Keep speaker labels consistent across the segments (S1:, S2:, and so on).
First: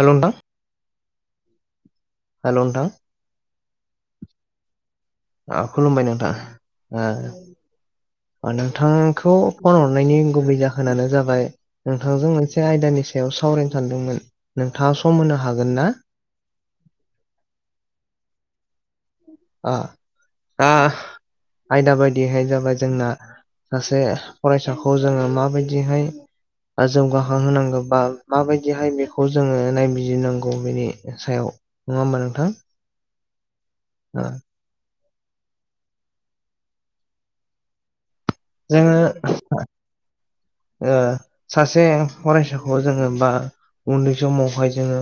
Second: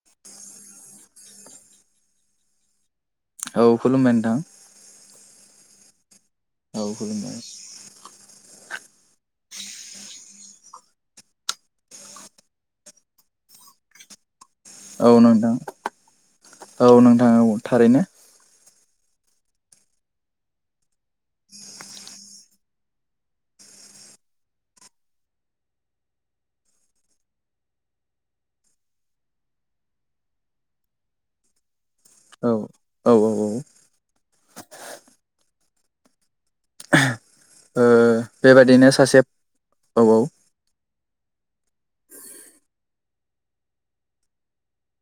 S1: हेल' नोंथां हेल' नोंथां
S2: औ खुलुमबाय नोंथां
S1: ओ खुलुमबाय नोंथां
S2: औ खुलुमबाय
S1: ओ नोंथांखौ फन हरनायनि गुबै जाहोनानो जाबाय नोंथांजों मोनसे आयदानि सायाव सावराय नो सानमोन नोंथाङा
S2: औ
S1: सम होनो
S2: नोंथां
S1: हागोन ना
S2: औ नोंथां औ थारैनो
S1: ओ दा आयदा बायदिहाय जाबाय जोंना सासे फरायसाखौ जोङो माबायदि हाय ओ जौगाखां होनांगौ बा माबायदिहाय बेखौ जोङो नायबिजिरनांगौ बेनि सायाव नङा होमबा नोंथां
S2: औ औ औ औ
S1: ओ
S2: बेबायदिनो
S1: जोङो
S2: सासे औ औ
S1: [inaudible] ओ सासे फरायसाखौ जोङो बा उन्दै समावहाय जोङो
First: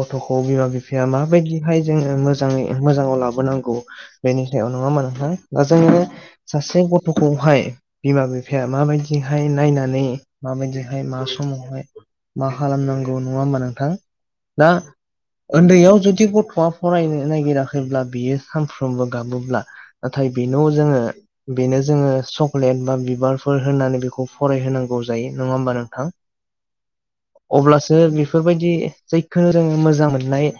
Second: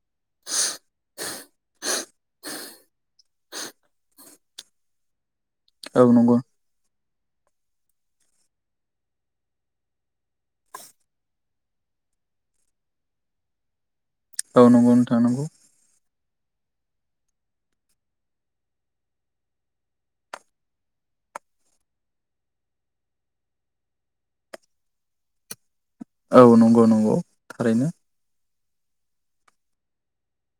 S1: गथ'खौ बिमा बिफाया माबायदिहाय जोङो मोजाङै मोजां लाबोनांगौ बेनि सायाव नङा होमबा नोंथां ओ जोङो
S2: औ नंगौ
S1: सासे गथ'खौहाय बिमा बिफाया माबायदिहाय नायनानै माबायदिहाय मा समावहाय मा खालामनांगौ नङा होमबा नोंथां
S2: औ
S1: दा
S2: नंगौ नोंथां नंगौ
S1: ओन्दैयाव जुदि गथ' वा फरायनो नायगिराखैब्ला बियो सानफ्रोमबो गाबोब्ला नाथाय बेनाव जोङो बेनो जोङो चक्लेट बा बिबारफोर होनानै बेखौ फरायहोनांगौ जायो नङा होमबा नों थां
S2: औ नंगौ नंगौ थारैनो
S1: अब्लासो बेफोर बायदि जायखौ रोङो मोजां मोननाय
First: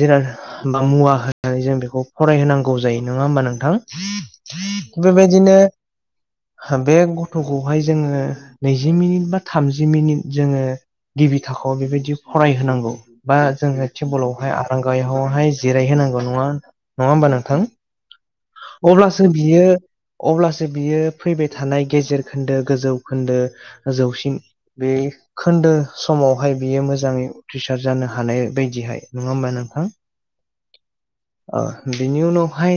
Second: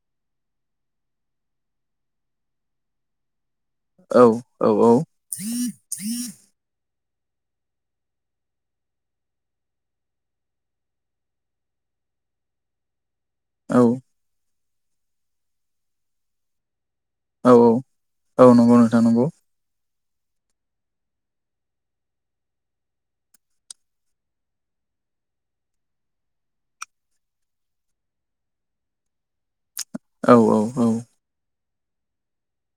S1: जिराद बा मुवा होनानै जों बेखौ फरायहोनांगौ जायो नङा होमबा नों थां
S2: औ औ औ
S1: बेबायदिनो हा बे गथ गथ'खौहाय जोङो नैजि मिनिट बा थामजि मिनिट जोङो गिबि थाखोआव बेबायदि फरायहोनांगौ बा
S2: औ
S1: जोंङो टेबोलावहाय आरांगायावहाय जिरायहोनांगौ नङा नङा होमबा
S2: औ
S1: नोंथां।
S2: औ नंगौ नोंथां
S1: अब्लासो
S2: नंगौ।
S1: बियो अब्लासो बियो फैबाय थानाय गेजेर खोन्दो गोजौ खोन्दो ओ जौसिन बे खोन्दो समावहाय बियो मोजाङै उथ्रिसार जानो हानाय बायदिहाय नङा होमबा नोंथां
S2: औ औ औ
S1: ओ बिनि उनावहाय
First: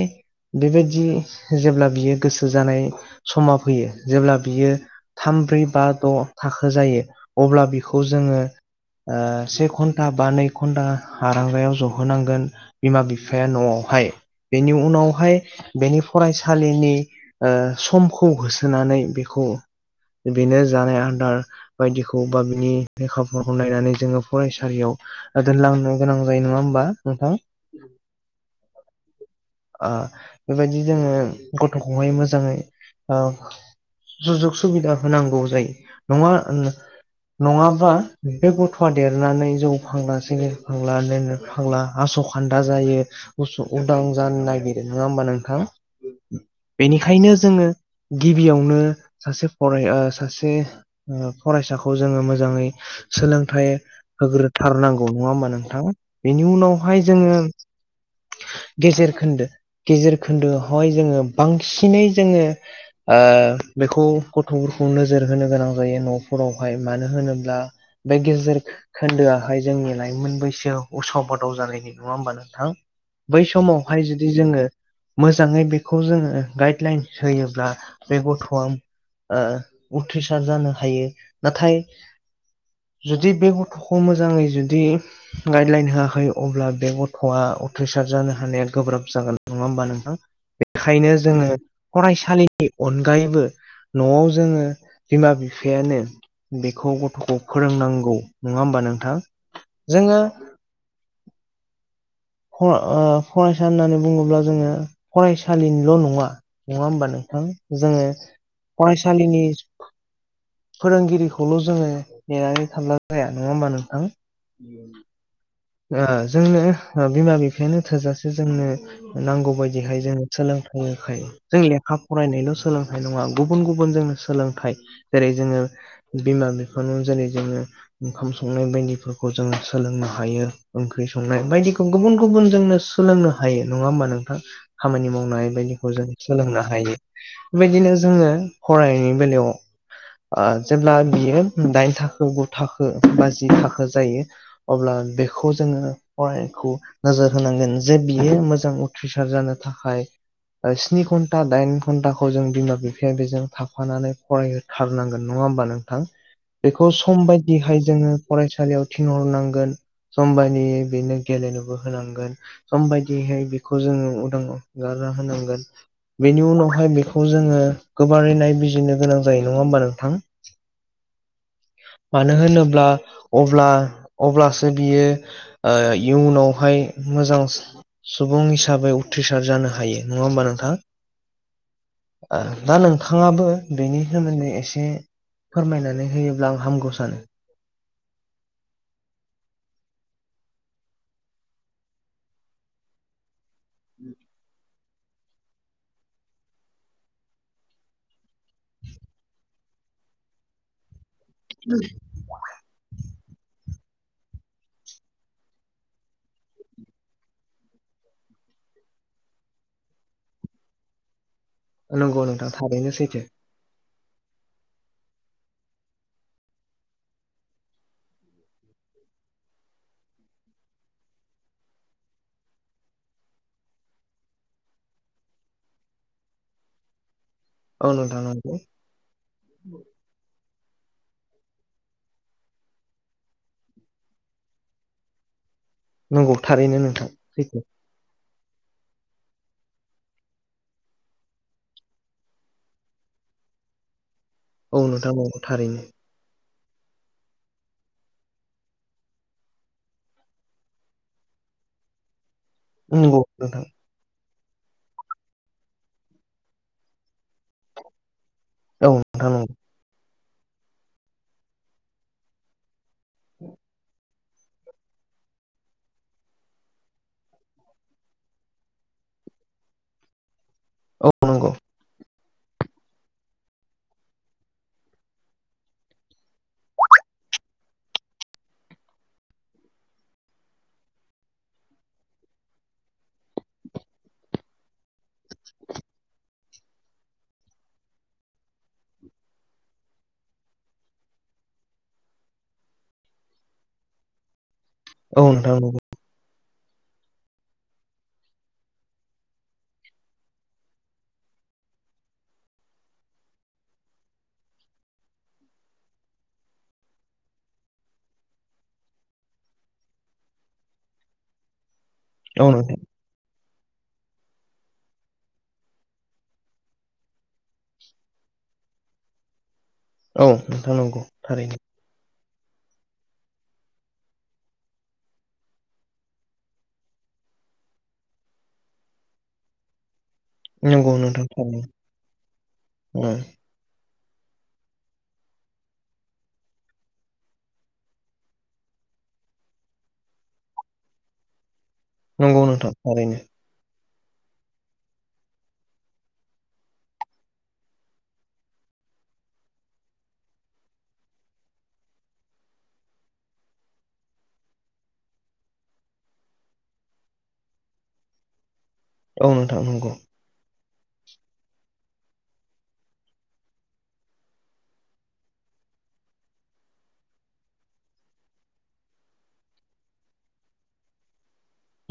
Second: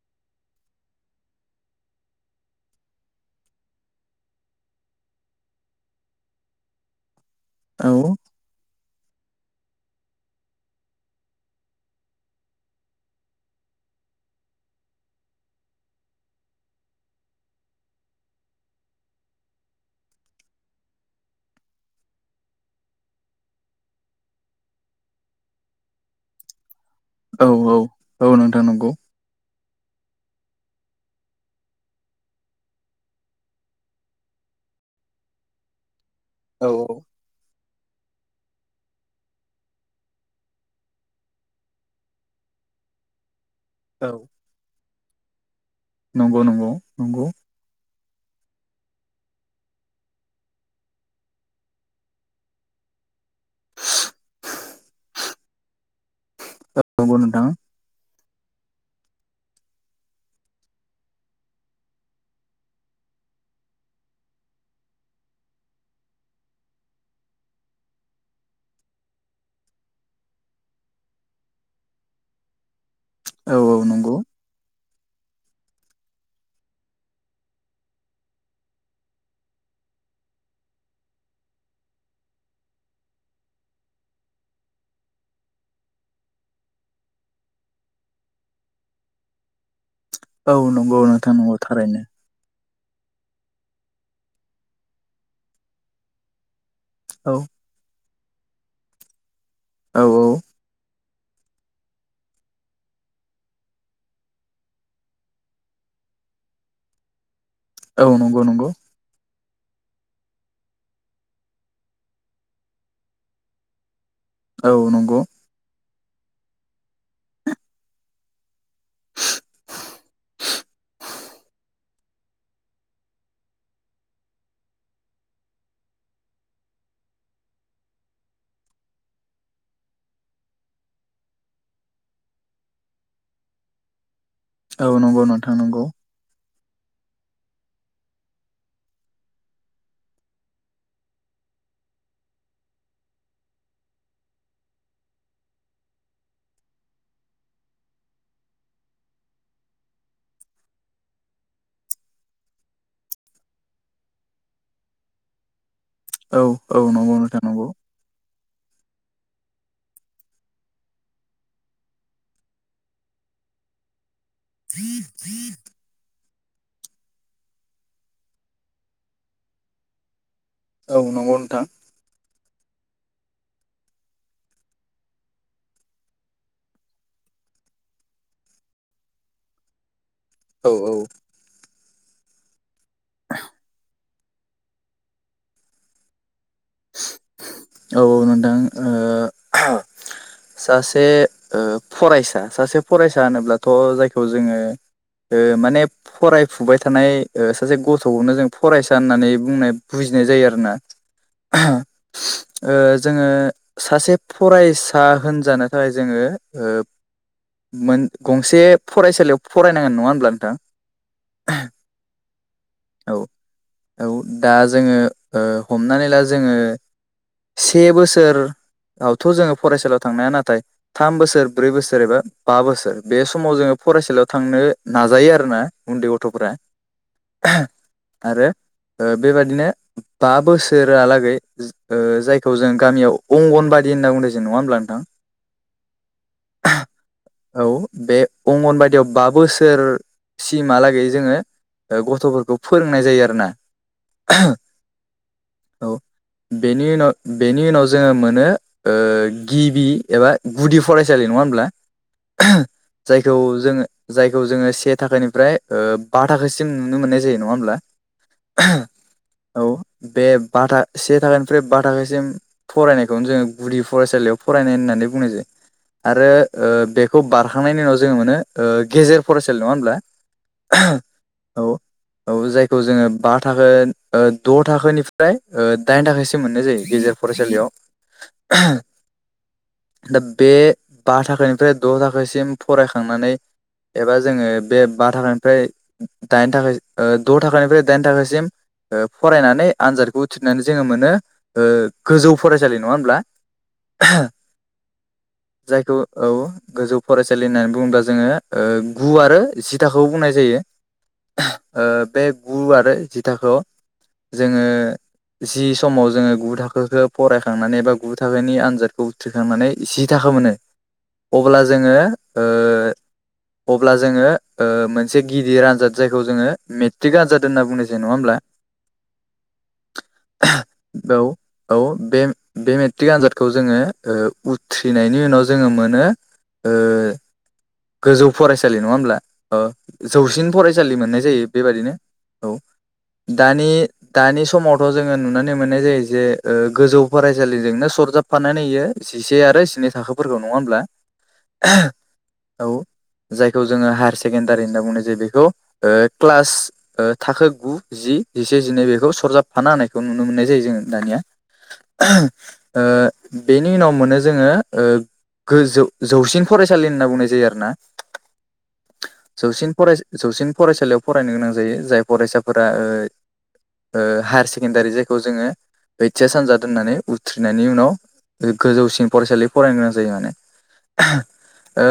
S1: बेबायदि जेब्ला बियो गोसो जानाय समा फैयो जेब्ला बियो थाम ब्रै बा द' थाखो जायो अब्ला
S2: औ
S1: बेखौ जोङो ओ से घन्टा बा नै घन्टा आरांगायाव जहोनांगोन बिमा बिफाया न'आव हाय बेनि उनाव हाय बेनि फरायसालिनि समखौ होसोनानै बेखौ बेनो जानाय आदार बायदिखौ बा बिनि लेखाफोरखौ नायनानै जोङो फरायसालियाव दोनलांनो गोनां जायो नङा होमबा? नोंथां
S2: औ औ औ नोंथां नंगौ।
S1: बेबायदि जोङो गथ'खौहाय मोजाङै सुजुग सुबिदा होनांगौ जायो नङा
S2: औ
S1: नङाब बा बे गथ'आ देरनानै जौ फांग्ला, सेरेब फाग्ला, जौ फाग्ला आस' खान्दा जायो। [unintelligible] गुसु उदां
S2: औ
S1: जानो नागिरो नङा होमबा नोंथां?
S2: नंगौ नंगौ नंगौ
S1: बेनिखायनो जोङो गिबियावनो सासे फराय ओ सासे फरायसाखौ जोङो मोजाङै सोलोंथाइ होग्रोथारनांगौ नङा होमबा नोंथां। बेनि
S2: औ
S1: उनावहाय
S2: नंगौ
S1: जोङो
S2: नोंथां
S1: गेजेर खोन्दो गेजेर खोन्दोआवहाय जोङो बांसिनै जोङो ओ बेखौ गथ' नोजोर होनो गोनां जायो न'फोरावहाय मानो होनोब्ला बे गेजेर खोन्दोआहाय जोंनि लाइमोन बैसो उसाव बादाव जालायनाय नङा होमबा नोंथां बै
S2: औ औ
S1: समावहाय
S2: नंगौ
S1: जुदि जोङो मोजाङै बेखौ जोङो गाइडलाइन होयोब्ला बे गथ'आ ओ उथ्रिसार जानो हायो नाथाय जुदि बे गथ'खौ मोजाङै जुदि गाइडलाइन होआखै अब्ला बे गथ'आ उथ्रिसार जानो हानाया गोब्राब जागोन नङा हा नोंथां?
S2: औ नंगौ
S1: बेनिखायनो
S2: नोंथां
S1: जोङो
S2: नंगौ थारैनो
S1: फरायसालि नि अनगायैबो न'आव जोङो बिमा-बिफायानो बेखौ
S2: औ
S1: गथ'खौ फोरोंनांगौ नङा होमबा नोंथां?
S2: औ
S1: जोङो
S2: औ
S1: ओ फ ओ फरायसा होननानै बुङोब्ला जोङो फरायसालिनिल' नङा नङा होमबा नोंथां जोङो
S2: औ नंगौ नंगौ
S1: फरायसालिनि फोरोंगिरिखौल' जोङो नेनानै थानला जाया नङा होमबा नोंथां?
S2: औ नंगौ।
S1: ओ जोंनो बिमा-बिफायानो थोजासे जोंनो नांगौ बायदिहाय जों सोलों [unintelligible] जों लेखा फरायनायल' सोलोंथाइ नङा गुबुन गुबुन जोंनो सोलोंथाइ जेरै जोङो बिमा बिफानाव जेरै जोङो ओंखाम संनाय बायदिफोरखौ जोङो सोलोंनो हायो ओंख्रि संनाय बायदिखौ गुबुन गुबुन जोंनो सोलोंनो हायो नङा होमबा नों
S2: औ
S1: खामानि
S2: नंगौ
S1: मावनाय
S2: नोंथां नंगौ
S1: बायदिखौ जों सोलोंनानै हायो बेबायदिनो जोङो फरायनायनि बेलायाव ओ जेब्ला बियो दाइन थाखो गु थाखो बा जि थाखो जायो अब्ला बे बेखौ जोङो फरायनायखौ नोजोर होनांगोन जे बियो मोजां उथ्रिसार जानो थाखाय स्नि घन्टा दाइन घन्टाखौ जों बिमा-बिफाया बेजों थाफानानै फरायहथारनांगोन नङा होमबा नों थां
S2: औ औ
S1: बेखौ
S2: नंगौ
S1: सम
S2: नोंथां नंगौ
S1: बायदिहाय जोङो फरायसालियाव थिनहरनांगोन सम बादियै बेनो गेलेनोबो होनांगोन सम बदिहाय बेखौ जोङो गारना होनांगोन। बेनि उनावहाय बेखौ जोङो गोबारै नायबिजिरनो गोनां जायो नङा होमबा नोंथां।
S2: औ नंगौ नोंथां।
S1: ब्ला अब्ला अब्लासो बियो इयुनावहाय मोजां सुबुं हिसाबै उथ्रिसार जानो हायो नङा होनबा
S2: औ
S1: नोथां ओ दा नोंथाङाबो बेनि सोमोन्दै एसे फोरमायनानै होयोब्ला आं हामगौ सानो।
S2: औ नोंथां। सासे फरायसा सासे फरायसा होनोब्लाथ' जायखौ जोङो माने फरायफुबाय थानाय ओ सासे गथ'खौनो जों फरायसा होननानै बुंनाय बुजिनाय जायो आरोना ओ जोङो सासे फरायसा होनजानो थाखाय जोङो ओ मोन गंसे फरायसालियाव फरायनांगोन नङा होमब्ला नोंथां।
S1: नंगौ नोंथां थारैनो
S2: औ
S1: सैथो
S2: औ दा जोङो हमनानै ला जोङो से बोसोर आथ' जोङो फरायसालियाव थांनाया नाथाय थाम बोसोर ब्रै बोसोर एबा बा बोसोर बे समाव जोङो फरायसालियाव थांनो नाजायो आरो ना उन्दै गथ'फोरा
S1: [inaudible] औ नोंथां
S2: आरो
S1: नंगौ
S2: बेबादिनो बा बोसोर रालागै जायखौ जों गामियाव अंगन बादि होनना बुंनायसै नङा होमब्ला नोंथां
S1: नंगौ थारैनो नोंथां सैथो
S2: औ बे अंगनबादियाव बा बोसोरसिमहालागै जोङो गथ'फोरखौ फोरोंनाय जायो आरो ना।
S1: औ नोंथांमोनखौ थारैनो
S2: बेनि उनाव बेनि उनाव जोङो मोनो गिबि एबा गुदि फरायसालि नङा होनोमब्ला
S1: [inaudible] नंगौ
S2: जायखौ
S1: नोंथां
S2: जोङो जाय जोङो सेनिानिफ्राय बा थाखासिम नुनो मोननाय जायो नङा होमब्ला
S1: औ नोंथां नंगौ
S2: औ बे बा से थाखानिफ्राय बा थाखासिम फरायनायखौनो जोङो गुदि फरायसालियाव फरायनाय होननानै बुंनाय जायो आरो बेखौ बारखांनायनि उनाव जोङो मोनो गेजेर फरायसालि नङा होमब्ला
S1: औ नंगौ
S2: औ औ जायखौ जोङो बा थाखो द' थाखोनि फ्राय दाइन थाखसम मोननाय जायो गेजेर फरायसालियाव दा बे बा थाखानिफ्राय द' थाखासिम फरायखांनानै एबा जोङो बे बा थाखानिफ्राय दाइन थाखा द' थाखानिफ्राय दाइन थाखासिम फरायनानै आनजादखौ थिरनानै जोङो मोनो गोजौ फरायसालि नङा होमब्ला
S1: औ नोंथां नंगौ
S2: जायखौ औ गोजौ फरायसालि होननानै बुङोब्ला जोङो गु आरो जि थाखोखौब बुंनाय जायो। बे गु आरो जि थाखोयाव जोङो जि समाव जोङो गु थाखोखौ फरायखांनानै एबा गु थाखोनि आनजादखौ उथ्रिखांनानै जि थाखो थाख मोनो अब्ला जोङो
S1: औ नोंथां
S2: अब्ला जोङो मोनसे गिदिर आनजाद जायखौ जोङो मेट्रिक आनजाद होनना बुंनोसै नङा होमब्ला।
S1: औ नोंथां नंगौ
S2: औ
S1: थारैनो
S2: औ बे बे मेट्रिक आनजादखौ जोङो उथ्रिनायनि उनाव जोङो मोनो गोजौ फरायसालि नङा होमब्ला ओ जौसिन
S1: नंगौ
S2: फरायसालि मोननाय
S1: नोंथां
S2: जायो
S1: थारैनो
S2: बेबादिनो औ दानि दानि समावथ' जोङो नुनानै मोननाय जायो जे गोजौ फरायसालिजोंनो सरजाबफानानै बेयो इसेसे आरो एनै थाखोफोरखौ नङा होनोमब्ला
S1: [inaudible] नंगौ नोंथां थारैनो
S2: जायखौ जोङो हायार सेकेनडारि होनना बुंनाय जायो बेखौ क्ला थाखो गु जि जिसे दिनै बेखौ सरजाबफाना होनायखौ नुनो मोननाय जायो जों दानिया बेनि उनाव मोनो जोङो गोजौ जौसिन फरायसालि होनना बुंनाय जायो आरो ना।
S1: औ नोंथां
S2: जौसिन
S1: नंगौ
S2: फराय जौसिन फरायसालियाव फरायनो गोनां जायो जाय फरायसाफोरा औ हायार सेकेण्डारि जायखौ जोङो बैथिया सानजा दोननानै उथ्रिनायनि उनाव गोजौसिन फरायसालि फरायनो गोनां जायो माने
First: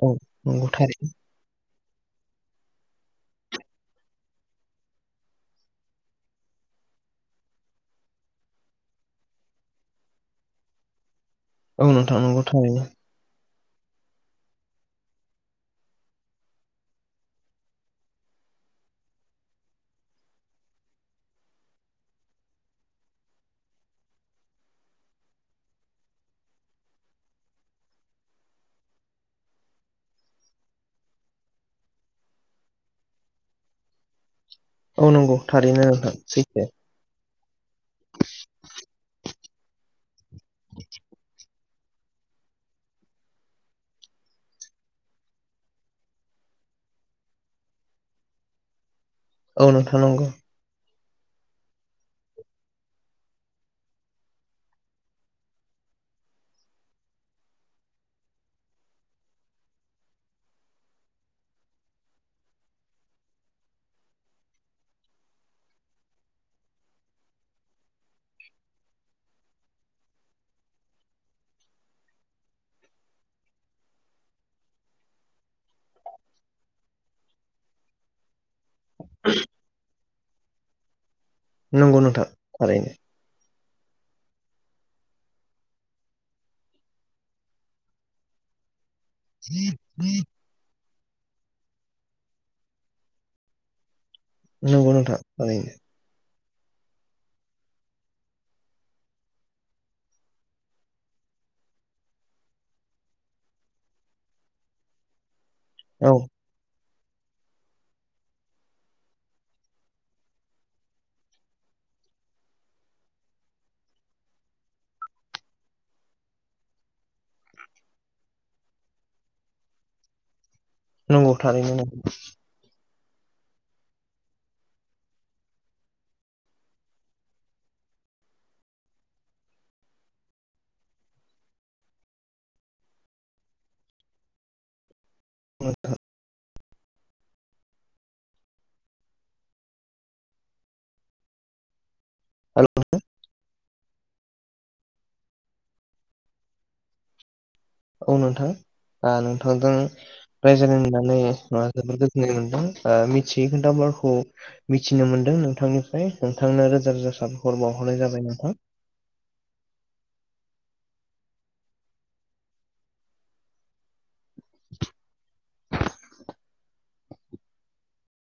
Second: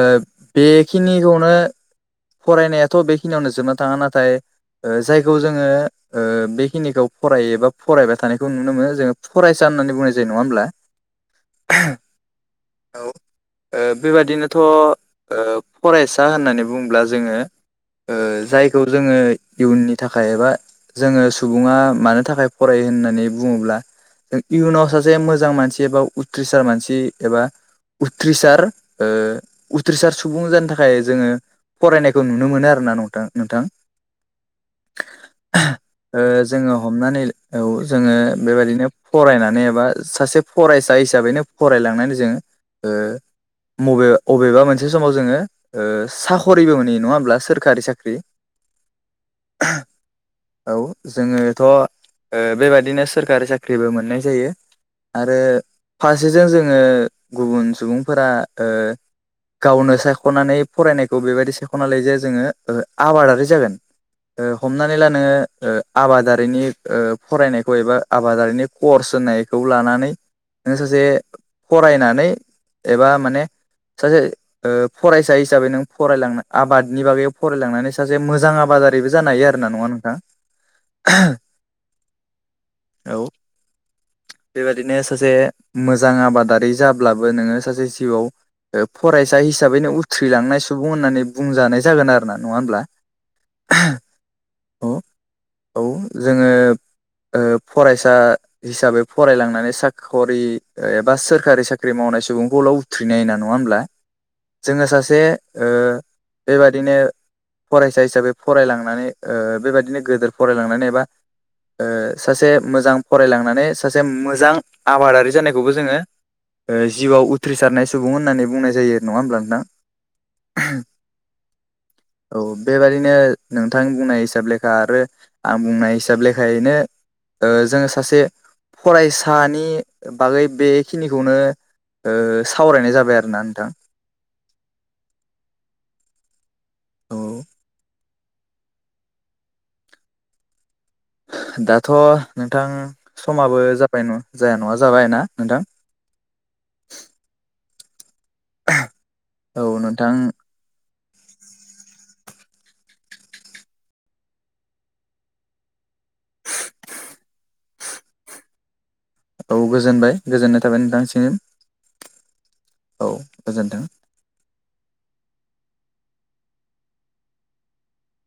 S1: औ नंगौ थारैनो
S2: बेखिनिखौनो फरायनायाथ' बेखिनियावनो जोबनो थाङा नाथाय जायखौ जोङो बेखिनिखौ फरायो बा फरायबाय थानायखौ नुनो मोनो जोङो फरायसा होननानै बुंनाय जायो नङा होमब्ला
S1: औ नोंथां नंगौ थारैनो।
S2: औ बेबादिनोथ' फरायसा होननानै बुङोब्ला जोङो ओ जायखौ जोङो इयुननि थाखाय एबा जोङो सुबुङा मानि थाखाय फरायो होननानै बुङोब्ला जों इयुनाव सासे मोजां मानसि एबा उथ्रिसार मानसि एबा उथ्रिसार ओ उथ्रिसार सुबुं जानो थाखाय जोङो फरायनायखौ नुनो मोनो आरो ना नोंथां नोंथां
S1: औ नंगौ थारैनो नोंथां सैथो
S2: जोङो हमनानै औ जोङो बेबायदिनो फरायनानै एबा सासे फरायसा हिसाबैनो फरायलांनानै जों ओ मबे बबेबा मोनसे समाव जोङो साख'रिबो मोनहैयो नङा होमब्ला सोरखारि साख्रि
S1: औ नोंथां नंगौ
S2: औ जोङोथ'ओ बेबादिनो सोरखारि साख्रिबो मोननाय जायो आरो फारसेजों जोङो गुबुन सुबुंफोरा ओ गावनो सायख'नानै फरायनायखौ बेबायदि सायख'ना लायो जाया जोङो आबादारि जागोन हमना ला नोङो ओ आबादारिनि फरायनायखौ एबा आबादारिनि कर्स होनायखौ लानानै नों सासे फरायनानै एबा माने सासे ओ फरायसा हिसाबै नों फरायलां आबादनि बागै फरायलांनानै सासे मोजां आबाद दारिबो जानो हायो आरो नोंथां
S1: नंगौ नोंथां थारैनो [inaudible]
S2: बेबायदिनो सासे मोजां आबादारि जाब्लाबो नोङो सासे जिउआव फरायसा हिसाबैनो उथ्रिलांनाय सुबुं होननानै बुंजानाय जागोन आरो ना नङा होमब्ला
S1: नंगौ
S2: औ
S1: नोंथां थारैनो
S2: औ जोङो ओ फरायसा हिसाबै फरायलांनानै साखरि एबा सोरखारि साख्रि माव नाय सुबुंखौल' उथ्रिनाय होना नङा होमब्ला जोङो सासे ओ
S1: औ
S2: बेबादिनो फरायसा हिसाबै फरायलांनानै ओ बेबायदिनो गदेर फरायलांनानै एबा ओ सासे मोजां फरायलांनानै सासे मोजां आबादारि जानायखौबो जोङो जिउआव उथ्रिसारनाय सुबुं होननानै बुंनाय जायो नङा होमब्ला नोंथां
S1: नंगौ थारैनो नोंगौ
S2: ओ नोंथांनि बुंनाय हिसाब लेखा आरो आं बुंनाय हिसाब लेखायैनो ओ जोङो सासे फरायसानि बागै बेखिनिखौनो सावरायनाय जाबाय आरोना नोंथां
S1: [unintelligible]
S2: औ दाथ' नोंथां समाबो जा बाय जाया नङा जाबाय ना नोंथां
S1: औ नोंथां ओ
S2: औ
S1: नोंथांजों
S2: नोंथां
S1: रायज्लायनानै जोबोर गोजोननाय मोनदों मिथियै खोन्थफोरखौ मिथिनो मोनदों नोंथांनिफ्राय नोंथांनो रोजा रोजा साबायखर बावहरनाय जाबाय नोंथां
S2: औ गोजोनबाय गोजोननाय थाबाय नोंथांनिसिम औ गोजोन्थों
S1: [inaudible]